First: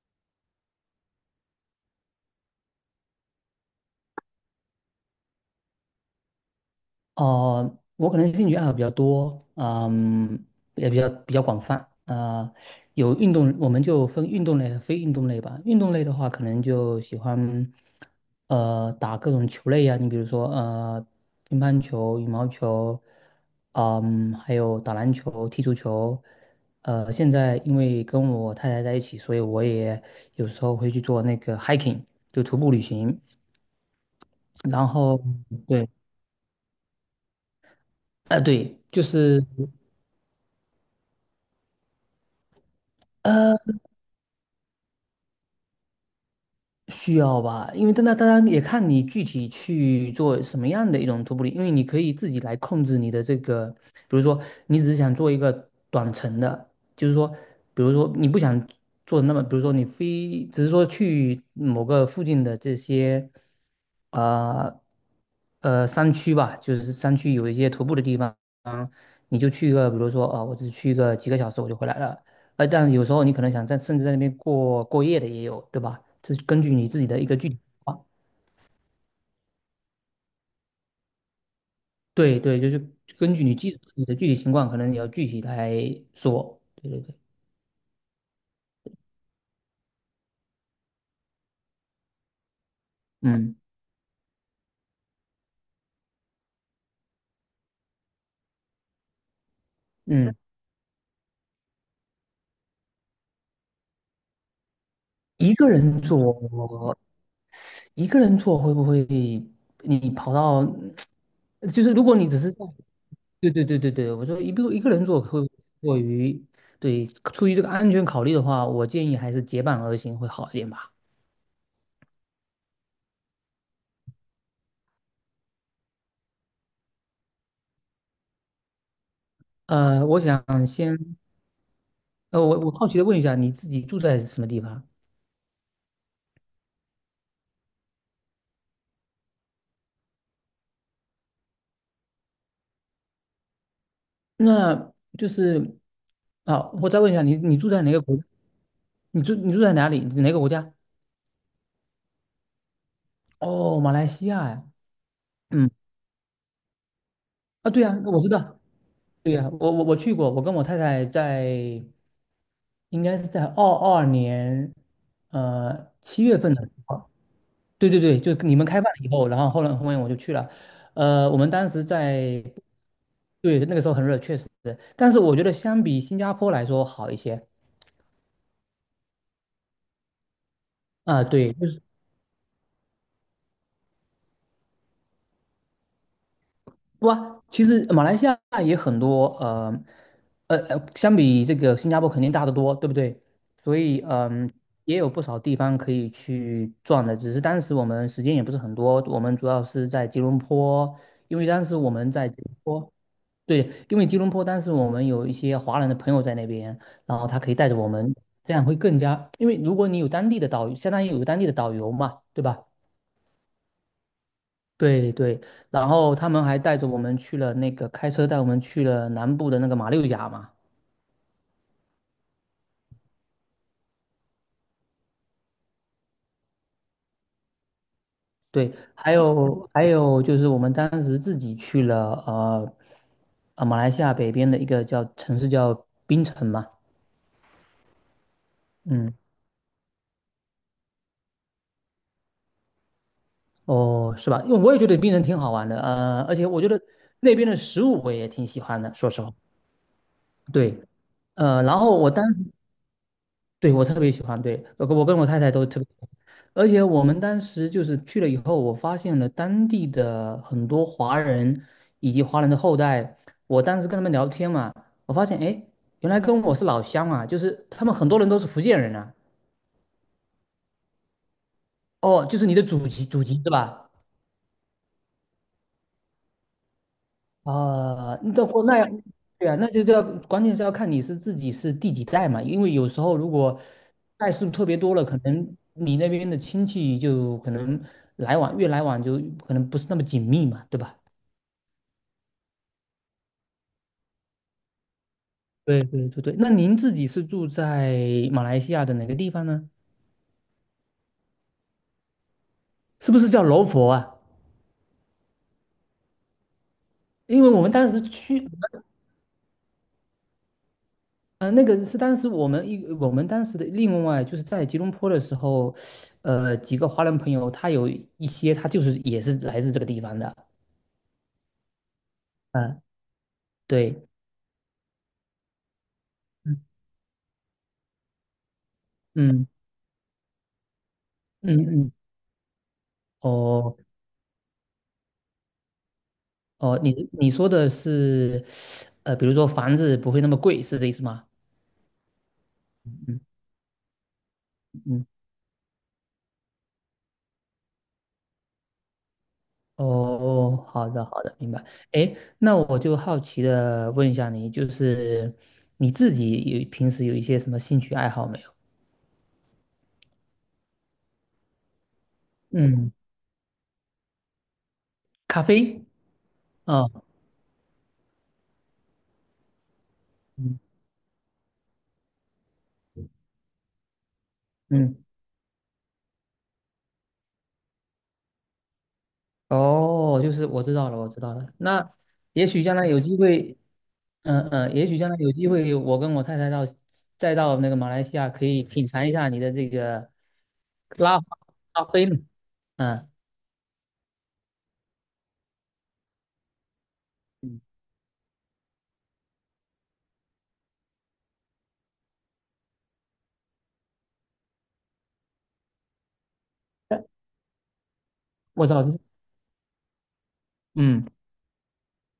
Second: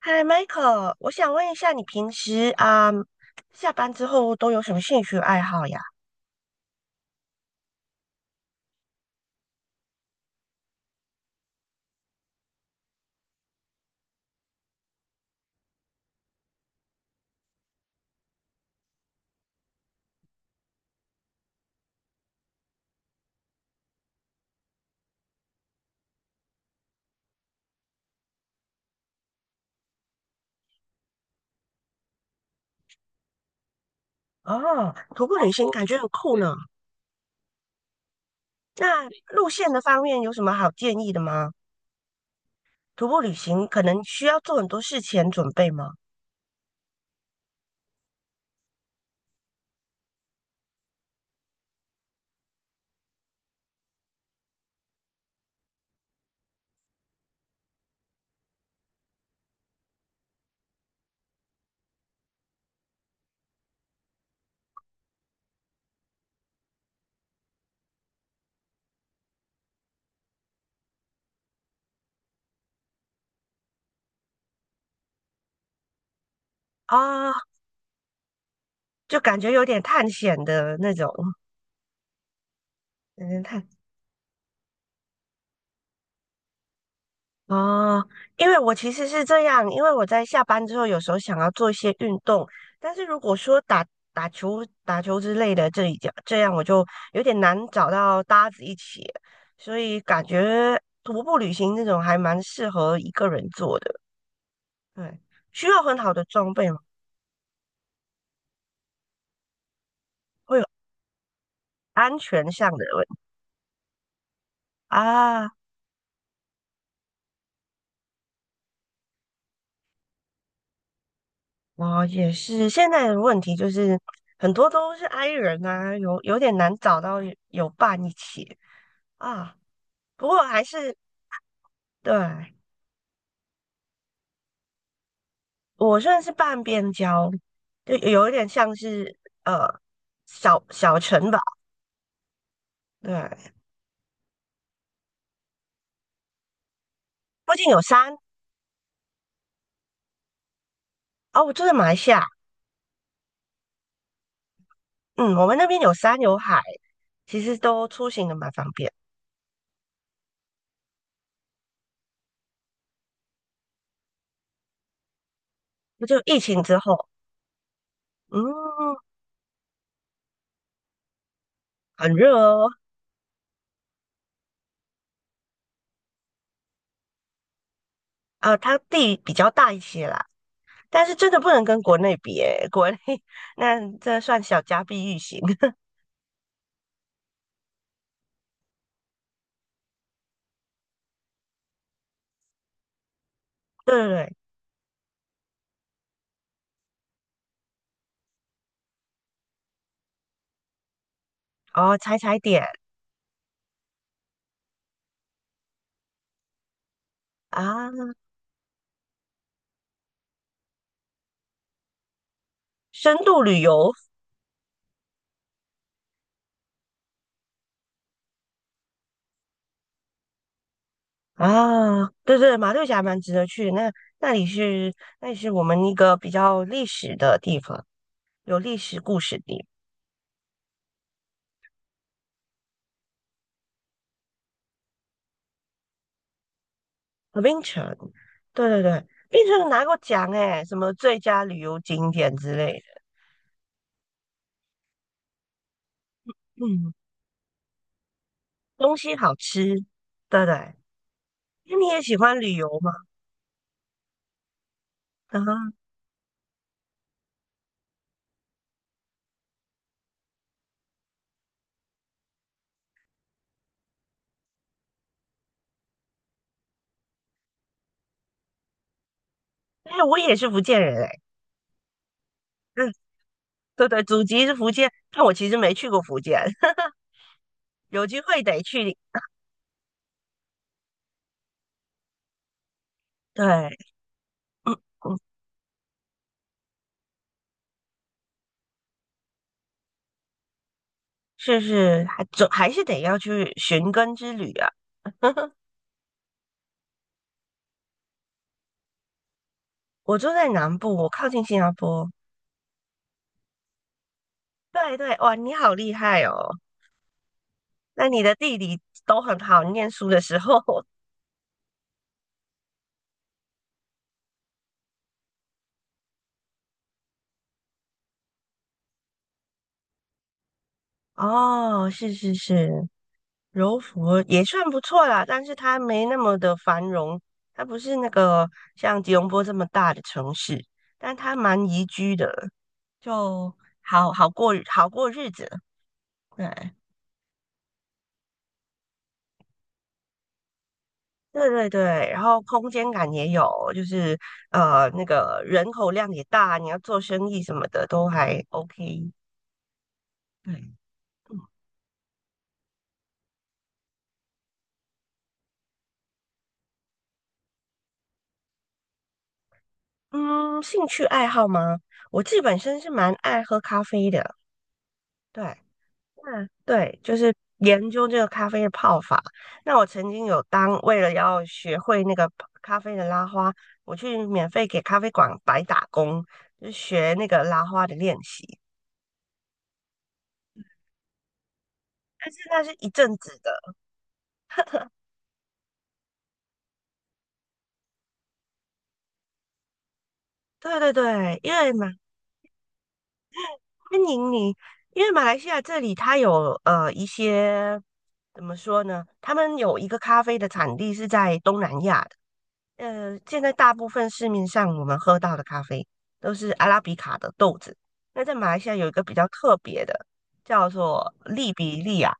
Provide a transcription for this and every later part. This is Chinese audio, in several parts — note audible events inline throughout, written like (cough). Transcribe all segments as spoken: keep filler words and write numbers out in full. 嗨，Michael，我想问一下，你平时啊、下班之后都有什么兴趣爱好呀？哦，我可能兴趣爱好比较多，嗯，也比较比较广泛啊、呃有运动，我们就分运动类和非运动类吧。运动类的话，可能就喜欢呃打各种球类呀、你比如说呃乒乓球、羽毛球，嗯，还有打篮球、踢足球。呃，现在因为跟我太太在一起，所以我也有时候会去做那个 hiking,就徒步旅行。然哦，后徒步旅行感对，觉很酷呢。呃，对，就那是。路线的方面有什么好建议的吗？徒步旅呃。行可能需要做很多事前准备吗？需要吧，因为但那当然也看你具体去做什么样的一种徒步旅，因为你可以自己来控制你的这个，比如说你只是想做一个短程的，就是说，比如说你不想做那么，比如说你非只是说去某个附近的这些，呃呃山区吧，就是山区有一些徒步的地方，你就去一个，比如说啊、我只去一个几个小时我就回来了，呃，但有时候你可能想在甚至在那边过过夜的也有，对吧？这是根据你自己的一啊、个具体情况。就感觉有点探险的那种。对对，就是根嗯，据你探具你的具体情况，可能你要具体来说。对对对，哦，因为我其实是这样，因为我在下班之后有时候想要做一些运动，但是如果嗯说打打球、打球之类的，这一家这样我就有点难找到搭子一起，所以感嗯，觉徒步旅行这种还蛮适合一个人做的。对，一需个要很人好的装备吗？做，一个人做会不会你跑会到，有就是如果安你只全是在，上的问题对对对对对，我说一个一个人做会啊。过于，对，出于这个安全考虑的话，我建议还是结伴而行会好一点吧。我也是，现在的问题就是很多都是 i 人啊，有有点难找到有伴一起啊。呃，我不过想还是。先。呃，对，我我好奇的问一下，你自己住在什么地方？我算是半边郊，就有一点像是呃小小城堡。对，那就是啊，我再问一下你，附你近住有在哪个山。国？你住你住在哪里？哪个国家？哦，我住在马来西亚。哦，马来西亚呀。嗯，我们那嗯，边有山有海，其实啊，对都呀，出我行知的蛮道。方便。对呀，我我我去过，我跟我太太在应该是在二二年呃就七月疫份情的时之后。候，对对对，就你们开放嗯，了以后，然后后来后面我就去了。呃，我们当时很热在哦。对那个时候很热，确实，但是我觉得相比新加坡来说好一些。啊、它地比较大一些啦，但是啊，真的不对，能跟国内比诶，国内 (laughs) 那这算小家碧玉型。(laughs) 哇，其实马来西亚也很多，呃，呃，呃相比这个新加坡肯定大得多，对不对？所对以，对对。嗯、也有不少地方可以去转的，只是当时我们时间也不是很多，我们主要是在吉隆坡，因为当时我哦，们踩在吉踩隆点坡，对，因为吉隆坡当时我们有一些华人的朋友在那边，然后他可以带着我啊，们，这样会更加，因为如果你有当地的导游，相当于有个当地的导游嘛，对吧？深度旅游对对，然后他们还带着我们去了那个开车带我们去了南部的那个马六甲嘛，啊。对对，马六甲蛮值得去的。那那里是那里是我们一个比较历史的地方，有对，历史还故事地。有还有就是我们当时自己去了呃呃马来西亚北边的一个叫城市叫槟城嘛，呃槟城，对对对，嗯，槟城拿过奖诶，什么最佳旅游景点之类的。哦是吧？因为我也觉得槟城挺好玩的，呃，而且我觉得嗯，那边的食物我也挺喜欢的，东说西实话，好吃，对对。对，呃，那然你后也我喜当欢时旅游吗？对，我特别喜欢，对，我跟我跟我太啊，太都特别喜欢，而且我们当时就是去了以后，我发现了当地的很多华人以及华人的后代。我当时跟他们聊天嘛，我发现，哎，诶原来跟我是老乡啊，就是他们很多人都是福建人啊。哎，我也是福建人诶。哦，就是你的祖嗯，籍，祖籍是对吧？对，祖籍是福建，但我其实没去过福建。(laughs) 有啊，机会那得国那去。对啊，那就叫关键是要看你是自己是第几代嘛，因为有时候如果对，代数特嗯别多了，嗯，可能你那边的亲戚就可能来往越来往就可能不是那么紧密嘛，对吧？是是，还总还是得要去寻根之旅啊。对对对对，那您自己是住在马来西亚的哪个地方呢？我住在南部，我靠近新加坡。是不是叫柔佛啊？对对，哇，你好厉害哦！因为我们当时那你的去地理都很好，念书的时候。(laughs) 嗯，那个是当时我们一我们当时的另外就是在吉隆坡的时候，呃，几个华人朋友，他有一些他就是也是来自这个地方的，哦，是是是，嗯，柔对，佛也算不错啦，但是它没那么的嗯繁荣，它不是那个像吉隆坡嗯这么大的城市，但它嗯蛮宜嗯，居的，就哦好好过好过日子。对，哦，你你说的是呃，比如说房子不会那么贵，是这意思吗？对对对，然后空间感嗯也有，就是呃那嗯，个人口量也大，你要做生意什么的都还 OK。哦，对，好的好的，明白。哎，那我就好奇的问一下你，就是你自己有平时有一些什么兴趣爱好没有？嗯，嗯兴趣爱好吗？我自己本身是嗯，蛮爱喝咖啡的。咖对，啡。那哦对，就是研究这个咖啡的泡法。那我曾经有当为了要学会那个咖啡的拉花，我去免费给咖嗯，啡馆白打工，就学那个拉花的练习。哦，就是我知道了，我知道了。那但是也那许是将来一有阵机子的。会，嗯、嗯、也许将来有机会，我跟我太太到再到那个马来西亚，可以品尝一下你的这个对对拉花对，因为咖嘛。啡呢。嗯，欢迎你，因为马来西亚这里它有呃一些，怎么说呢？他们有一个咖啡的产地是在东南亚的。呃，现在大部分市面上我们喝到的咖啡都是阿拉比卡的豆子。那在马来我西亚操，有一这是个比较特别的，叫嗯，做利比利亚、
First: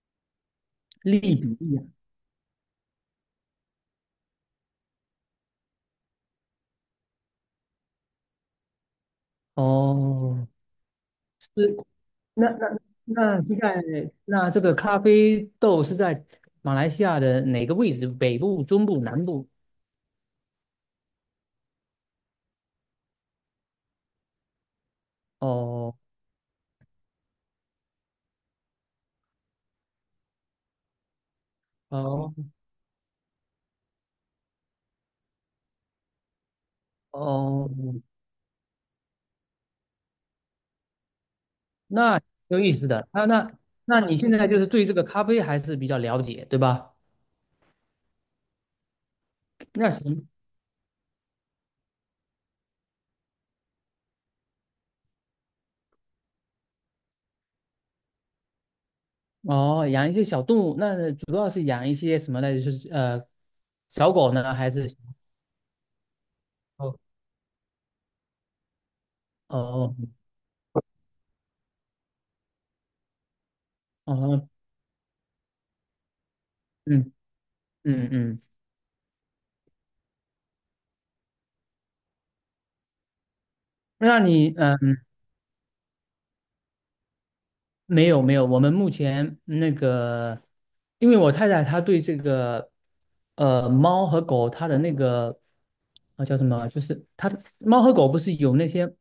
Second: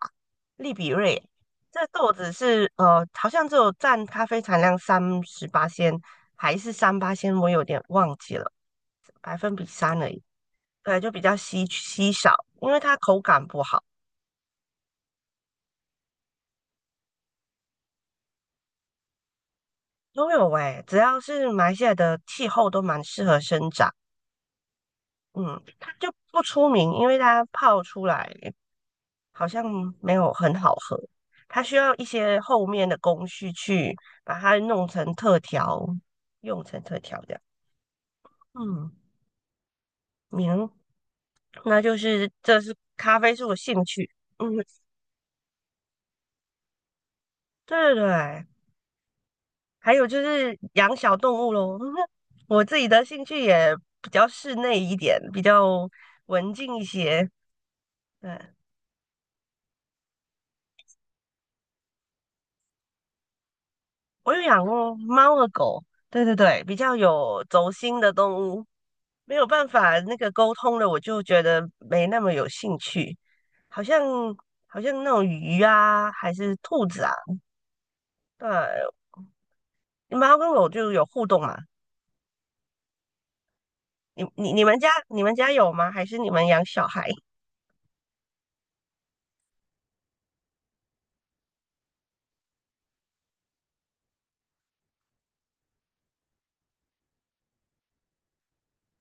利比瑞。利比利亚。这豆子是呃，好像只有占咖啡产量三十八仙，还是三八仙，我有点忘记了，百分比三而已。哦，对，就比较是稀稀少，那因那为它口那感是不在好。那这个咖啡豆是在马来西亚的哪个位置？北部、中部、南部？都有诶、只要是马来西亚的气候都蛮适合生长。嗯，它哦就不出名，因为它泡出来好像没有很好喝，它需要一哦些后面的工序去把它弄成特调，用成特调这样。哦，嗯，明，那就那是有这意是思的，咖那啡是那我兴那趣。你现嗯，在就是对这个咖啡还是比较了解，对吧？对对对。那还有就行，是养小动物咯。(laughs) 我自己的兴趣也比较室内一点，比较文静一些。对，哦，养一些小动物，那主要是养一些什么呢？就是呃，小我狗有呢，养还是过小猫和狗。对对对，比较猫有轴心的动物，没有办法哦那个沟通的，我就觉得没那么有兴趣。好像哦哦，好像那种鱼啊，还是兔子嗯啊。嗯嗯，对，猫跟狗就有互动嘛。那你你你你呃们家你们家有吗？还是你们养小孩？没有没有，我们目前那个，因为我太太她对这个，呃，猫和狗它的那个，啊叫什么？就是它的猫和狗不是有那些，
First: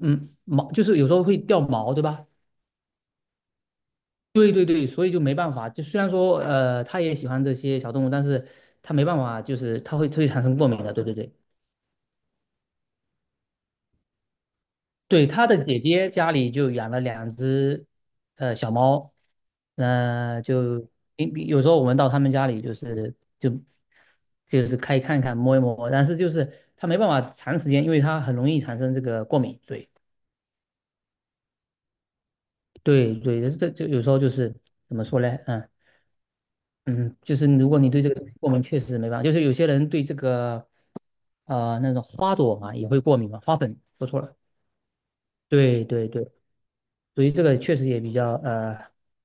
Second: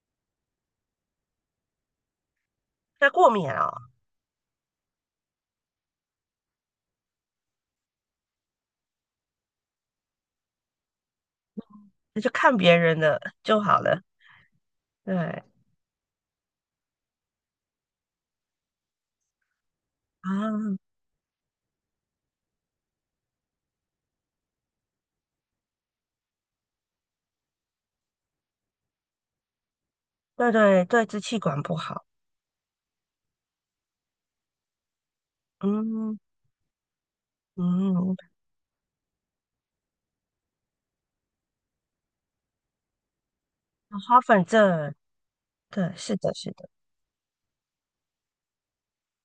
嗯，毛就是有时候会掉毛，对吧？它过敏啊、对对对，所以就没办法。就虽然说，呃，她也喜欢这些小动物，但是她没办法，就是它会它会产生过敏的。对对对。那就看别人的就好了。对，对他的姐姐家里就养了两只呃小猫，呃，啊，就因有时候我们到他们家里就是就就是可以看看摸一摸，但是就是他没办法长时间，因为他很容易产生这个过敏。对对对对，支气管不好。对对，这就有时候就是怎么说呢？嗯嗯嗯，就是如果你对这嗯，个过敏，确实没办法。就是有些人对这个呃那种花朵嘛也会过敏嘛，花粉说花错了。粉症，对对，对是对的，是的，所以这个确实也比较呃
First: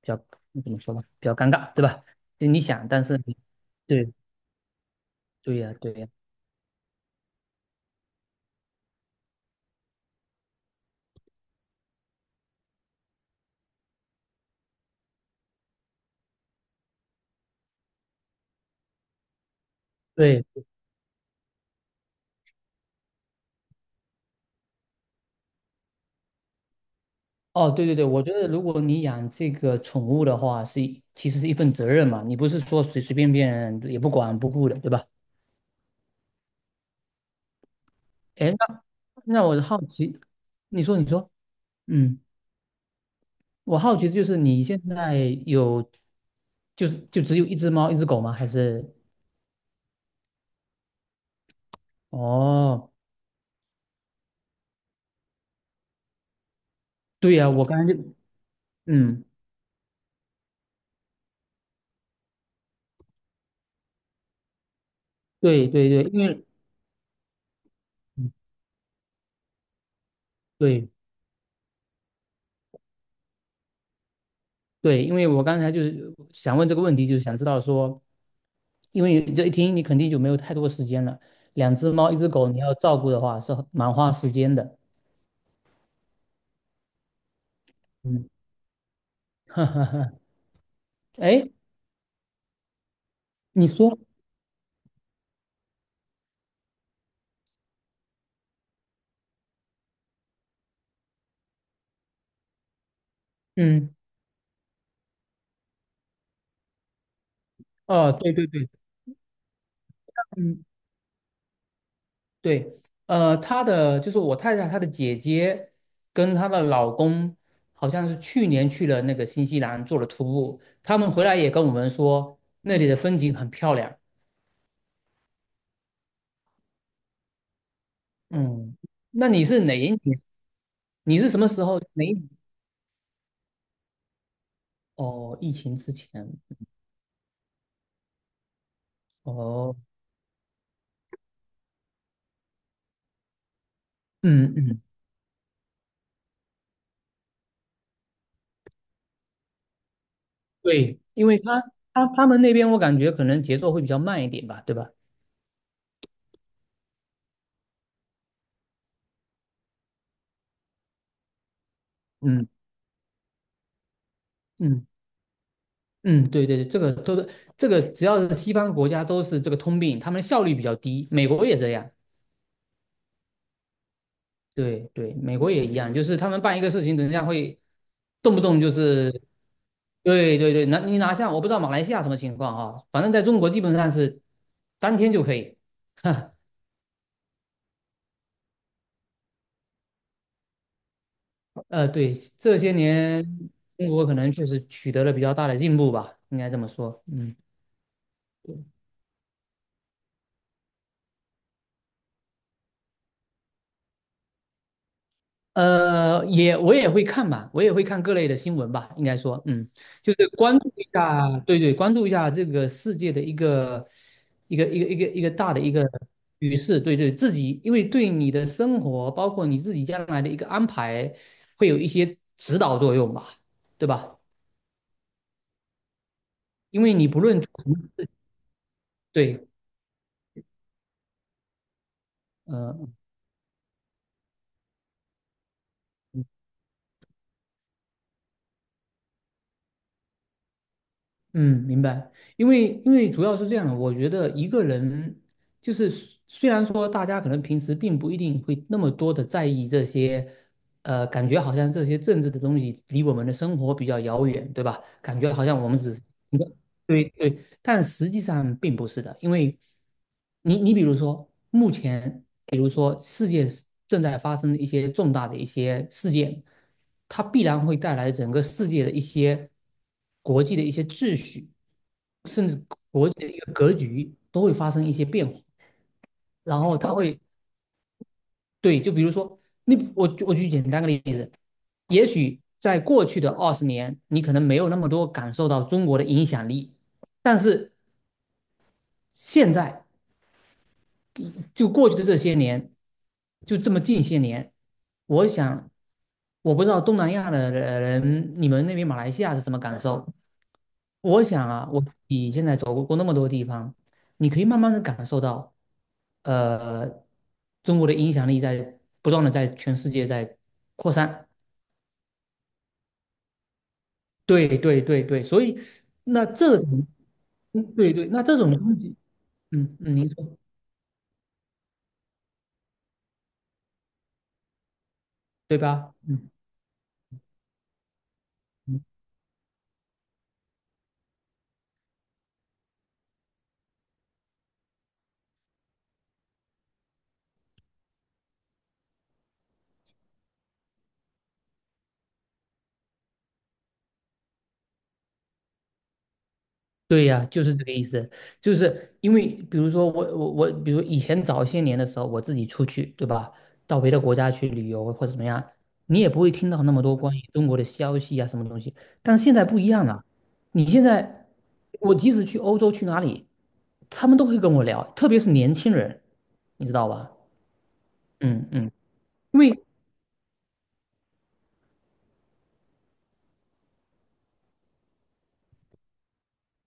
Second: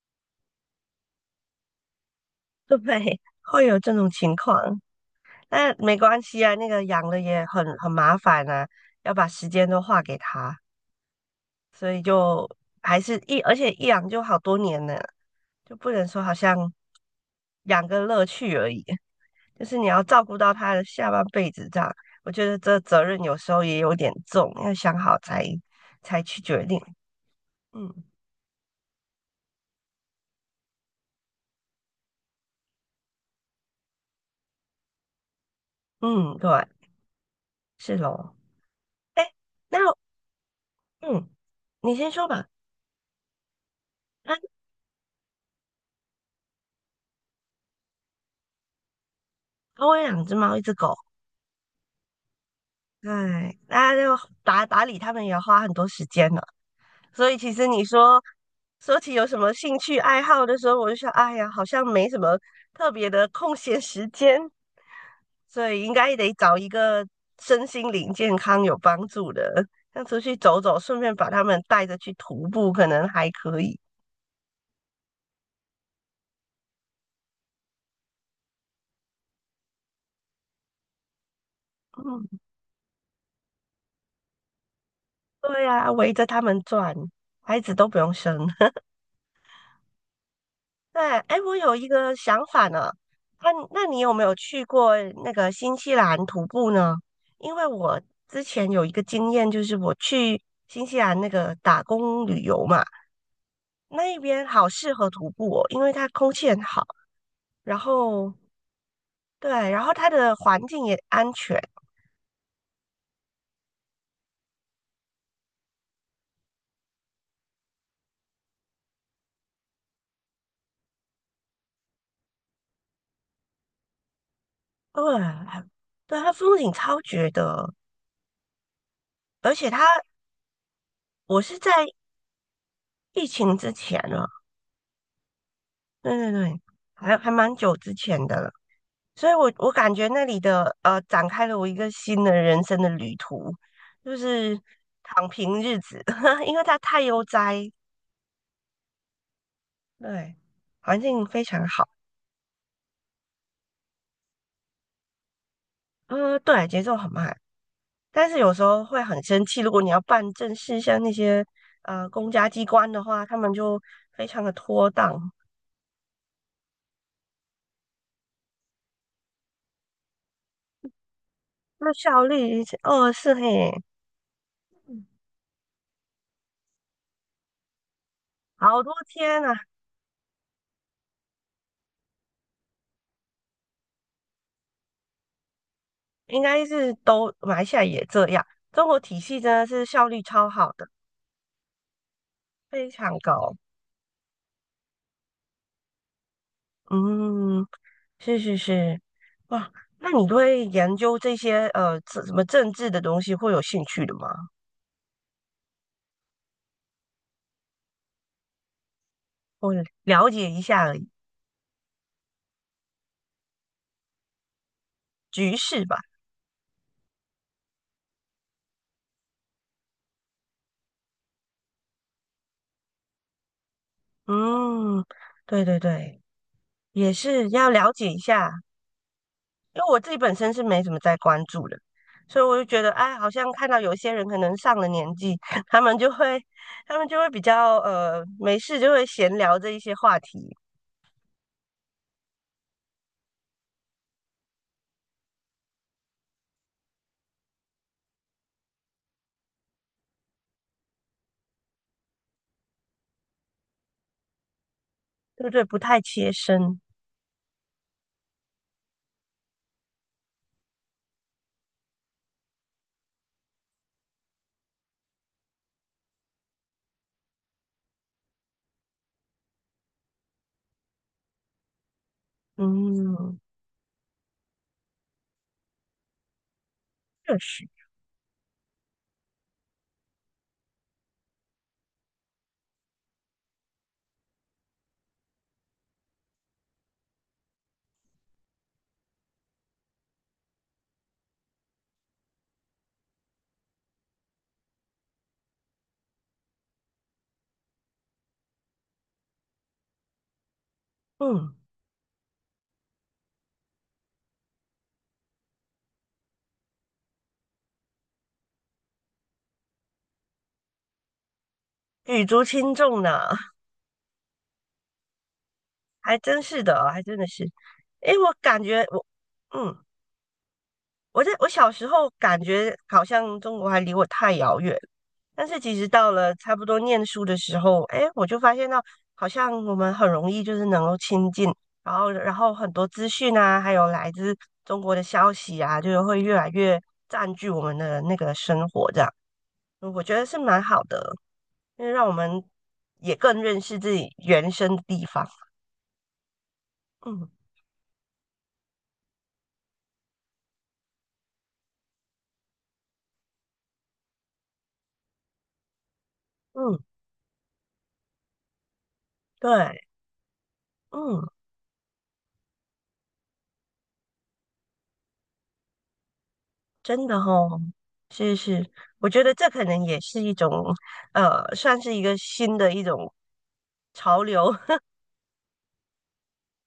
比较怎么说呢，比较尴尬，对吧？就你对，想，但是 (laughs) 你会有这种对情况。对呀、那对没呀、关系啊，那个养了也很很麻烦啊，要把时间都花给他，所以就还是一，而且一养就好多年呢，就不能说好像养个乐趣而已，就是你要照顾对到他的下半辈子这样，我觉得这责任有时候也有点重，要想好才才去决定。哦，对对对，嗯我觉得如果你养这个宠物的话，是一其实是一份责任嘛，你不是说随随便便也不管不顾的，对吧？嗯，对，是咯。哎，那哎，那我那好奇，你说你嗯，说，你先嗯，说吧。我好奇的就是那你现在有就是就只有一只猫一只狗吗？还是我有养只猫，一只狗。哦，哎，那就打打理它们也要花很多时间呢。所对以呀、其我实刚你才就说说起嗯，有什么兴趣爱好的时候，我就想，哎呀，好像没什么特别的空闲时间，对所以对应对，该因得为找一个身心灵健嗯康有帮助的，像出去走走，对。顺便把他们带着去徒步，可能还可以。对，因为我刚才就是想问这个问题，就是想知道说，因为这一听你肯定就没有太多时间了，两只猫一只嗯。狗你要照顾的话是很蛮花时间的。对呀、围着他们转，孩子都不用嗯，生。(laughs) (laughs) 哈哈哈。对，哎，哎，我有一个想法呢。那你那你说，有没有去过那个新西兰徒步呢？因为我之前有一个经验，就是我去新西兰那个打工旅游嘛，嗯，那一边好适合徒步哦，因为它空气很好。然哦，对后对对，对，然后它的环嗯，境也安全。对，呃，她的就是我太太她的姐姐跟她的老公好像是去年去了那个新西兰做了徒步，他们回来也跟我们说那里的风景很漂亮。对，对，它风景超绝的。嗯，那你而是且它哪一年？你是什我么是时在候？哪一年？疫情之前呢。哦，疫情之对前。对对，还还蛮久之前的了，所以我我哦，感觉那里的呃，展开了我一个新的人生的旅途，就嗯是嗯，躺平日子。(laughs) 因为它太悠哉，对，对，环境因为非他常好。他他们那边我感觉可能节奏会比较慢一点吧，对吧？呃，对，节奏很慢，但是有时候会很生气，如果你要办正事，像那些呃公家嗯机关的话，他们就非常的嗯拖档。嗯，对对对，这个都是这个，只要是西方国家都是这个通病，他们效率比较低，美国也这样。那效率哦是嘿，对对，美国也一样，就是他们办一个事情，人家会动不动就好多是，天啊。对对对，拿你拿下，我不知道马来西亚什么情况啊，反正在中国基本上是当天就可以。(laughs) 应该是都马来西亚也这样。中国体系真的是效率超好的，呃，对，这些非常年高。中国可能确实取得了比较大的进步吧，应该这么说。嗯，嗯，是是是，哇，那你对研究这些呃这什么政治的东西会有兴趣的吗？呃，也我也会看吧，我也会看各类的新闻吧，应该说，嗯，我就是了解关一注下一而已下，对对，关注一下这个世界的一个一个一个一个一个大局的一势个吧。局势，对对，自己因为对你的生活，包括你自己将来的一个安排，会有一些指导作用吧，对吧？嗯，对对对，因为你也不论从是要了解一下。对，因为我自己本身是没怎么在关注的，所以我就觉得，嗯、哎，好像看到有一些人可能上了年纪。(laughs) 他们就会，他们就会比较呃没事就会闲聊这一些话题。嗯，明白。因为因为主要是这样的，我觉得一个人就是虽虽然说大家可能平时并不一定会那么多的在意这些，呃，感觉好像这些政治的东西离我们的生活比较遥远，对吧？感觉好对不像对？我不们只太是切一个身。对对，但实际上并不是的，因为你你比如说，目前比如说世界正在发生一些重大的一些事件，它必然会带来整个世界的一些国际的一些秩序，甚至国际的嗯，一个格局都会发生一些变化。然后它会确实。对，就比如说，你我我举简单的例子，也许在过去的二十年，你可能没有那么多感受到中国的影响力，但是现在就过去的这些年，就这么近些年，我想，我不知道东南亚的人，你们那边马来西亚是什么感受？我想嗯，啊，我你现在走过那么多地方，你可以慢慢的感受到，呃，中国的影响力在不断的在全世界在扩散。举足轻重呢，对对对对，所以还那真这是的种，哦，还真的是。嗯，对对，诶，那我这种感东觉西，我，嗯嗯，嗯，您说我在我小时候感觉好像中国还离我太遥远，但对是其实吧？到嗯了差不多念书的时候，哎，我就发现到嗯。好像我们很容易就是能够亲近，然后然后很多资讯啊，还有来自中国的消息啊，就是会越来越占据我们的那个生活，这样嗯我觉得是蛮好的，因为让我们也更认识自己原生的地方。对呀，嗯就是这个意思，就是因为比如说我我我，比如以前早些年的时候，我自己出去，对吧？到别的国家去旅游或者怎么样，你也不会听到那嗯，么多关于中国的消息啊，什么东西。但是现在不一对，样了，你现嗯。在我即使去欧洲去哪里，他们都会跟我聊，特别是年轻人，你知道真吧？的哦，是嗯是，嗯，我觉得因这为可能也是一种，呃，算是一个新的一种潮流。(laughs)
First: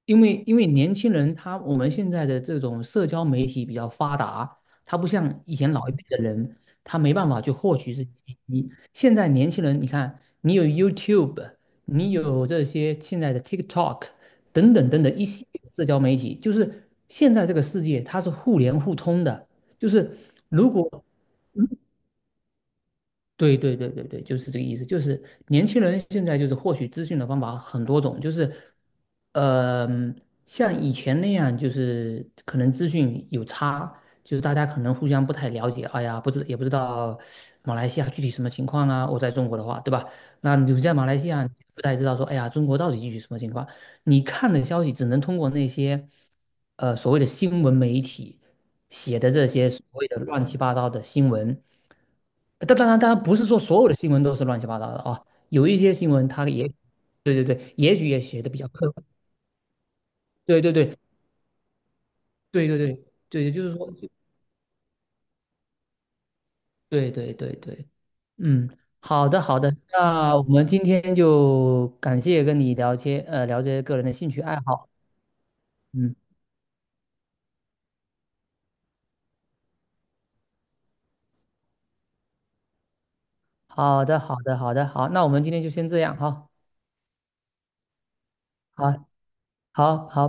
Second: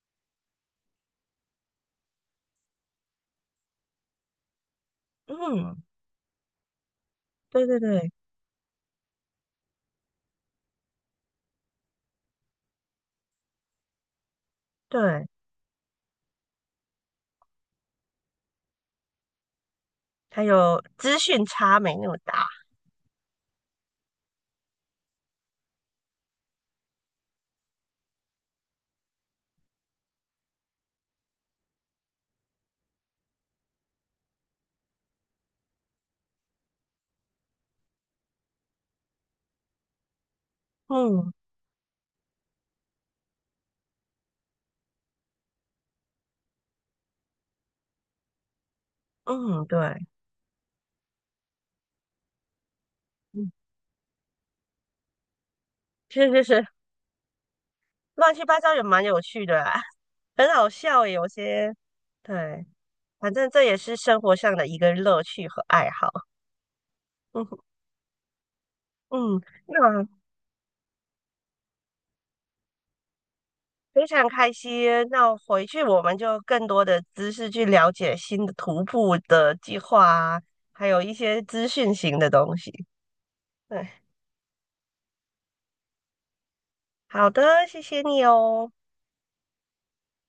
因为因为年轻人他我们现在的这种社交媒体比较发达，他不像以前嗯，老一辈的人，他没办法去对获对取信对息。现在年轻人，你看，你有 YouTube，你有这些现在的 TikTok 等等等等对，一系列的社交媒体，就是现在这个世界它是互联互通的，就是还如有果资讯差没那么大。对对对对对，就是这个意思。就是年轻人现在就是获取资讯的方法很多种，就是，呃，像以前那样，就是可能资讯有差，就是大家可能互相不太了解。哎呀，不知也不知道马来西亚具体什么情况啊。我在中国的话，对吧？那你在马来西嗯亚你不太知道说，哎呀，中国到底具体什么情况？你看的消息只能通过那些，呃，所谓的新闻媒体写的这嗯，些所对，谓的乱七八糟的新闻。当当然，当然不是嗯，说所有的新闻都是乱七八糟的啊，有一些新闻是是它也，是，对对对，也许也乱写七的比八较糟也客蛮观，有趣的啊 (laughs) 很对好对对笑耶有些。对，对对对反正对，就这是也说，是生活上的一个乐趣和爱好。对对 (laughs) 嗯对对，嗯，好嗯，的好的，那。那我们今天就感谢跟你聊些呃聊这些个非人的常兴趣开爱好，心。那回去我嗯，们就更多的知识去了解新的徒步的计划啊，还有一些资讯型的东西。对，好的好的好的好，那我们今天就先这样哈，好的，谢谢你哦。好好好，拜。